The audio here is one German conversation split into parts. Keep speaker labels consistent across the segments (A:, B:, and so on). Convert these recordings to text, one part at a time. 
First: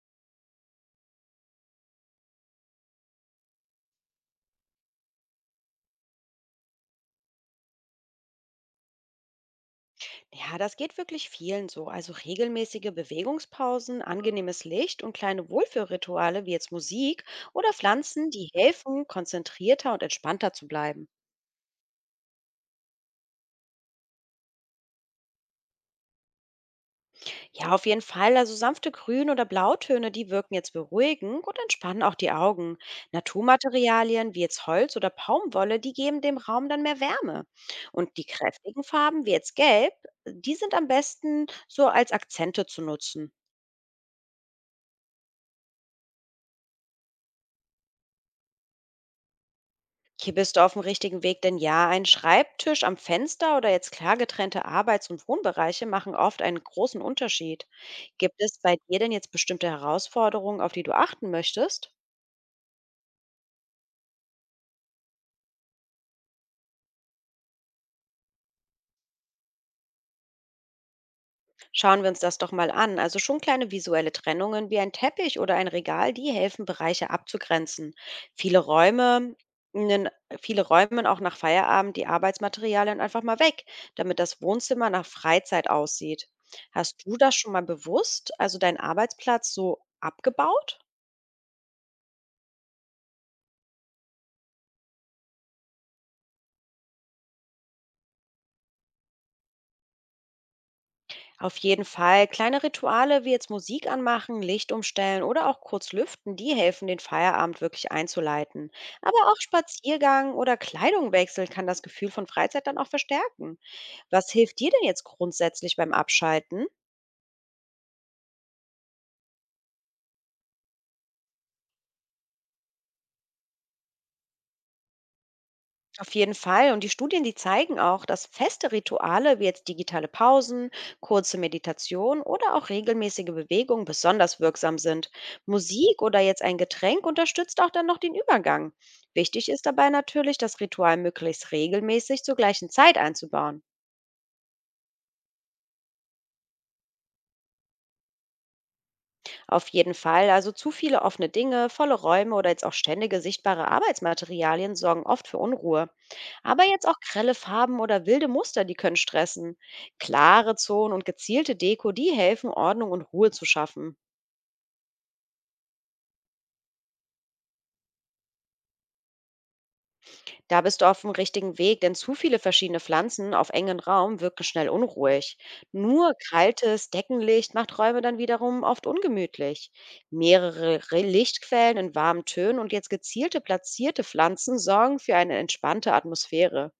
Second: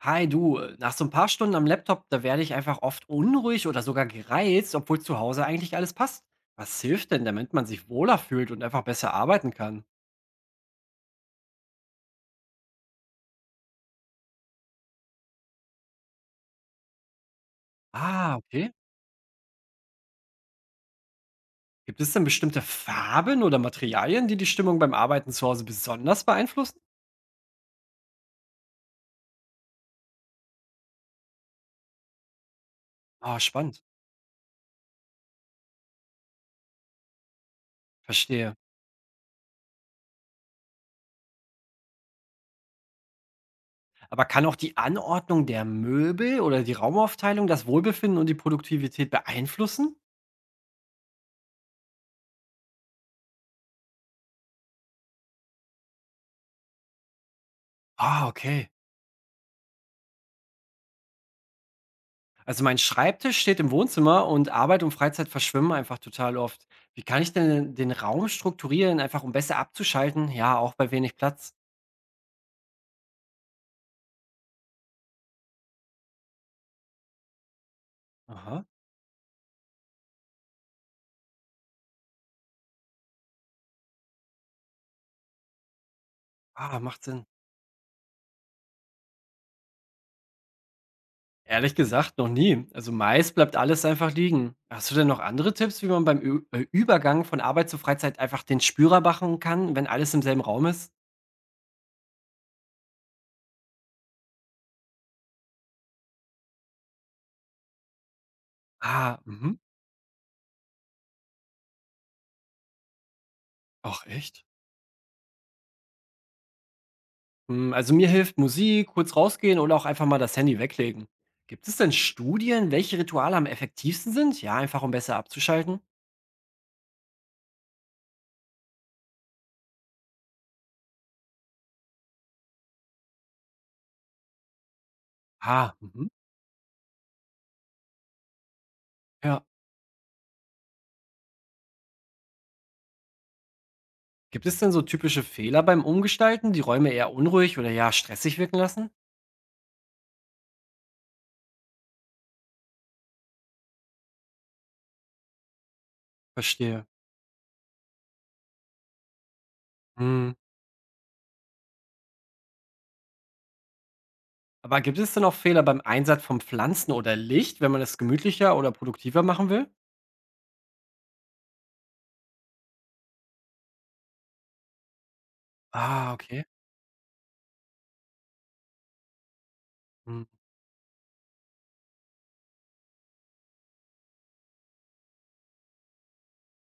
A: Hi du, nach so ein paar Stunden am Laptop, da werde ich einfach oft unruhig oder sogar gereizt, obwohl zu Hause eigentlich alles passt. Was hilft denn, damit man sich wohler fühlt und einfach besser arbeiten kann?
B: Ja, das geht wirklich vielen so. Also regelmäßige Bewegungspausen, angenehmes Licht und kleine Wohlfühlrituale wie jetzt Musik oder Pflanzen,
A: Ah,
B: die
A: okay.
B: helfen, konzentrierter und entspannter zu bleiben.
A: Gibt es denn bestimmte Farben oder Materialien, die die Stimmung beim Arbeiten zu Hause besonders beeinflussen?
B: Ja, auf jeden Fall. Also sanfte Grün- oder Blautöne, die wirken jetzt beruhigend und entspannen auch die Augen.
A: Ah, spannend.
B: Naturmaterialien wie jetzt Holz oder Baumwolle, die geben dem Raum dann mehr Wärme. Und die
A: Verstehe.
B: kräftigen Farben wie jetzt Gelb, die sind am besten so als Akzente zu nutzen.
A: Aber kann auch die Anordnung der Möbel oder die Raumaufteilung das Wohlbefinden und die Produktivität beeinflussen?
B: Okay, bist du auf dem richtigen Weg, denn ja, ein Schreibtisch am Fenster oder jetzt klar getrennte Arbeits- und Wohnbereiche machen oft einen großen Unterschied.
A: Ah,
B: Gibt es
A: okay.
B: bei dir denn jetzt bestimmte Herausforderungen, auf die du achten möchtest?
A: Also mein Schreibtisch steht im Wohnzimmer und Arbeit und Freizeit verschwimmen einfach total oft. Wie kann ich denn den Raum strukturieren, einfach um besser abzuschalten? Ja, auch bei wenig Platz.
B: Schauen wir uns das doch mal an. Also schon kleine visuelle Trennungen wie ein Teppich oder ein Regal, die helfen, Bereiche abzugrenzen. Viele
A: Aha.
B: Räume, nen- viele räumen auch nach Feierabend die Arbeitsmaterialien einfach mal weg, damit das Wohnzimmer nach Freizeit aussieht.
A: Ah,
B: Hast
A: macht
B: du
A: Sinn.
B: das schon mal bewusst, also deinen Arbeitsplatz so abgebaut?
A: Ehrlich gesagt, noch nie. Also meist bleibt alles einfach liegen. Hast du denn noch andere Tipps, wie man beim Ü Übergang von Arbeit zur Freizeit einfach den Spürer machen kann, wenn alles im selben Raum ist?
B: Auf jeden Fall. Kleine Rituale wie jetzt Musik anmachen, Licht umstellen oder auch kurz lüften, die helfen, den Feierabend wirklich einzuleiten. Aber
A: Ah,
B: auch
A: mhm.
B: Spaziergang oder Kleidungwechsel kann das Gefühl von Freizeit dann auch verstärken.
A: Ach
B: Was
A: echt?
B: hilft dir denn jetzt grundsätzlich beim Abschalten?
A: Hm, also mir hilft Musik, kurz rausgehen oder auch einfach mal das Handy weglegen. Gibt es denn Studien, welche Rituale am effektivsten sind? Ja, einfach um besser abzuschalten.
B: Auf jeden Fall. Und die Studien, die zeigen auch, dass feste Rituale wie jetzt digitale Pausen, kurze Meditation oder auch regelmäßige Bewegung besonders wirksam sind.
A: Ah,
B: Musik
A: mhm.
B: oder jetzt ein Getränk unterstützt auch dann noch den Übergang.
A: Ja.
B: Wichtig ist dabei natürlich, das Ritual möglichst regelmäßig zur gleichen Zeit einzubauen.
A: Gibt es denn so typische Fehler beim Umgestalten, die Räume eher unruhig oder ja stressig wirken lassen?
B: Auf jeden Fall, also zu viele offene Dinge, volle Räume oder jetzt auch ständige sichtbare Arbeitsmaterialien sorgen oft für Unruhe. Aber
A: Verstehe.
B: jetzt auch grelle Farben oder wilde Muster, die können stressen.
A: Hm.
B: Klare Zonen und gezielte Deko, die helfen, Ordnung und Ruhe zu schaffen.
A: Aber gibt es denn auch Fehler beim Einsatz von Pflanzen oder Licht, wenn man es gemütlicher oder produktiver machen will?
B: Da bist du auf dem richtigen Weg, denn zu viele verschiedene Pflanzen auf engen Raum wirken schnell unruhig.
A: Ah,
B: Nur
A: okay.
B: kaltes Deckenlicht macht Räume dann wiederum oft ungemütlich.
A: Hm.
B: Mehrere Lichtquellen in warmen Tönen und jetzt gezielte platzierte Pflanzen sorgen für eine entspannte Atmosphäre.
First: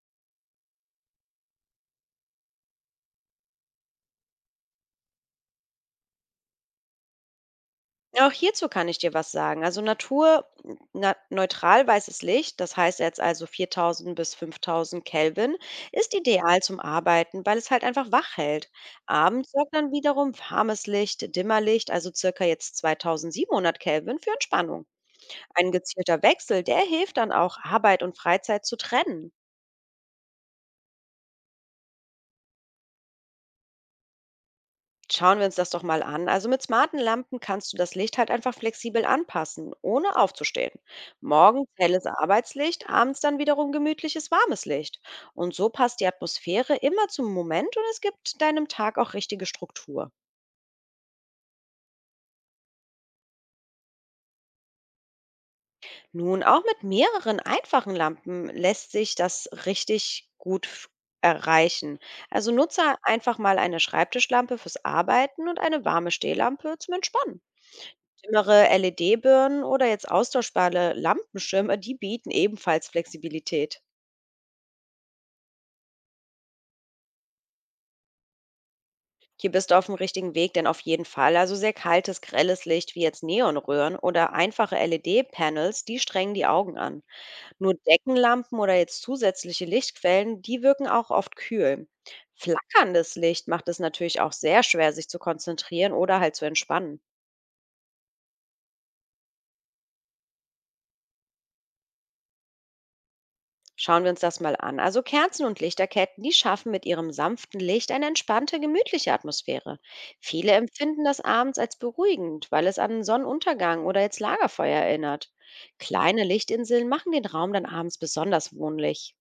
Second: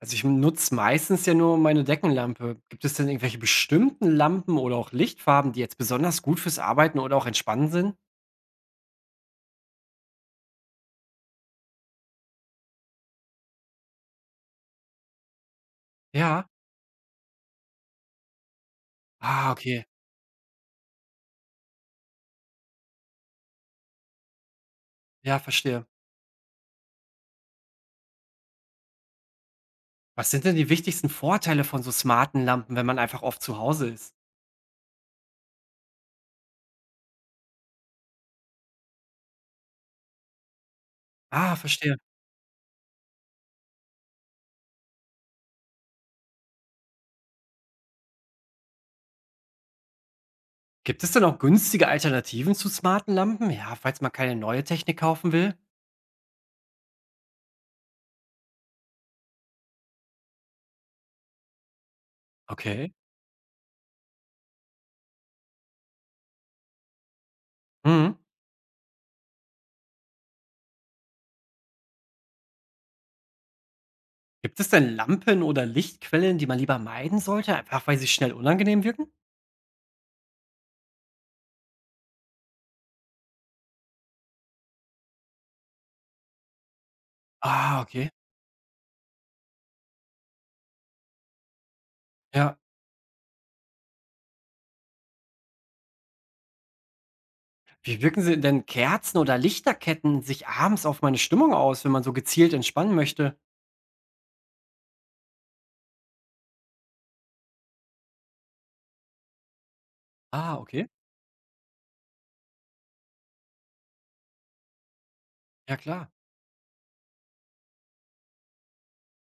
A: Also, ich nutze meistens ja nur meine Deckenlampe. Gibt es denn irgendwelche bestimmten Lampen oder auch Lichtfarben, die jetzt besonders gut fürs Arbeiten oder auch Entspannen sind?
B: Auch hierzu kann ich dir was sagen. Also neutral weißes Licht, das heißt jetzt also 4000 bis 5000 Kelvin, ist
A: Ja.
B: ideal zum Arbeiten, weil es halt einfach wach hält. Abends
A: Ah,
B: sorgt
A: okay.
B: dann wiederum warmes Licht, Dimmerlicht, also circa jetzt 2700 Kelvin für Entspannung.
A: Ja,
B: Ein
A: verstehe.
B: gezielter Wechsel, der hilft dann auch, Arbeit und Freizeit zu trennen.
A: Was sind denn die wichtigsten Vorteile von so smarten Lampen, wenn man einfach oft zu Hause ist?
B: Schauen wir uns das doch mal an. Also mit smarten Lampen kannst du das Licht halt einfach flexibel anpassen, ohne aufzustehen.
A: Ah,
B: Morgens
A: verstehe.
B: helles Arbeitslicht, abends dann wiederum gemütliches warmes Licht. Und so passt die Atmosphäre immer zum Moment und es gibt deinem Tag auch richtige Struktur.
A: Gibt es denn auch günstige Alternativen zu smarten Lampen? Ja, falls man keine neue Technik kaufen will?
B: Nun, auch mit mehreren einfachen Lampen lässt sich das richtig gut erreichen. Also
A: Okay.
B: nutze einfach mal eine Schreibtischlampe fürs Arbeiten und eine warme Stehlampe zum Entspannen.
A: Mhm.
B: Dümmere LED-Birnen oder jetzt austauschbare Lampenschirme, die bieten ebenfalls Flexibilität.
A: Gibt es denn Lampen oder Lichtquellen, die man lieber meiden sollte, einfach weil sie schnell unangenehm wirken?
B: Hier bist du auf dem richtigen Weg, denn auf jeden Fall. Also sehr kaltes, grelles Licht wie jetzt Neonröhren oder einfache LED-Panels, die strengen die Augen an. Nur
A: Ah, okay.
B: Deckenlampen oder jetzt zusätzliche Lichtquellen, die wirken auch oft kühl.
A: Ja.
B: Flackerndes Licht macht es natürlich auch sehr schwer, sich zu konzentrieren oder halt zu entspannen.
A: Wie wirken sie denn Kerzen oder Lichterketten sich abends auf meine Stimmung aus, wenn man so gezielt entspannen möchte?
B: Schauen wir uns das mal an. Also Kerzen und Lichterketten, die schaffen mit ihrem sanften Licht eine entspannte, gemütliche Atmosphäre. Viele
A: Ah, okay.
B: empfinden das abends als beruhigend, weil es an Sonnenuntergang oder jetzt Lagerfeuer erinnert.
A: Ja klar.
B: Kleine Lichtinseln machen den Raum dann abends besonders wohnlich.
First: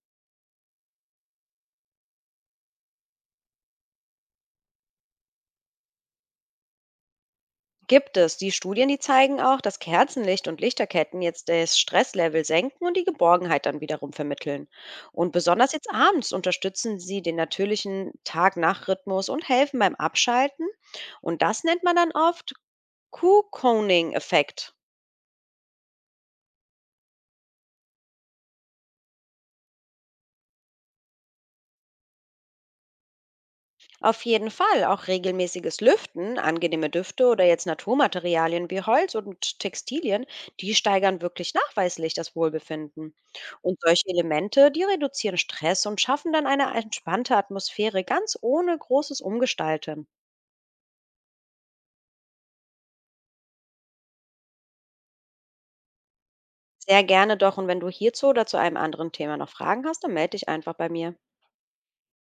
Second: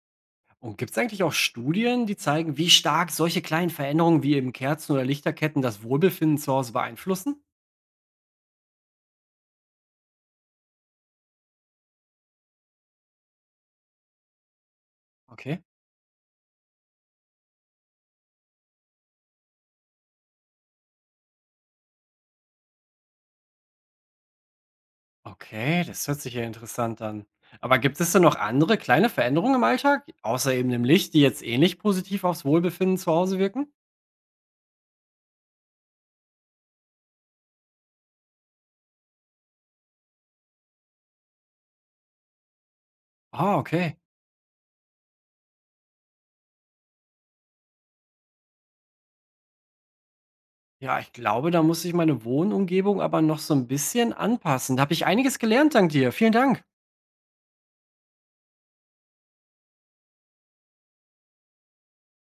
A: Und gibt es eigentlich auch Studien, die zeigen, wie stark solche kleinen Veränderungen wie eben Kerzen oder Lichterketten das Wohlbefinden zu Hause beeinflussen?
B: Gibt es. Die Studien, die zeigen auch, dass Kerzenlicht und Lichterketten jetzt das Stresslevel senken und die Geborgenheit dann wiederum vermitteln. Und
A: Okay.
B: besonders jetzt abends unterstützen sie den natürlichen Tag-Nacht-Rhythmus und helfen beim Abschalten. Und das nennt man dann oft Cocooning-Effekt.
A: Okay, das hört sich ja interessant an. Aber gibt es denn noch andere kleine Veränderungen im Alltag, außer eben dem Licht, die jetzt ähnlich positiv aufs Wohlbefinden zu Hause wirken?
B: Auf jeden Fall auch regelmäßiges Lüften, angenehme Düfte oder jetzt Naturmaterialien wie Holz und Textilien, die steigern wirklich nachweislich das Wohlbefinden.
A: Ah,
B: Und
A: okay.
B: solche Elemente, die reduzieren Stress und schaffen dann eine entspannte Atmosphäre ganz ohne großes Umgestalten.
A: Ja, ich glaube, da muss ich meine Wohnumgebung aber noch so ein bisschen anpassen. Da habe ich einiges gelernt dank dir. Vielen Dank.
B: Sehr gerne doch, und wenn du hierzu oder zu einem anderen Thema noch Fragen hast, dann melde dich einfach bei mir.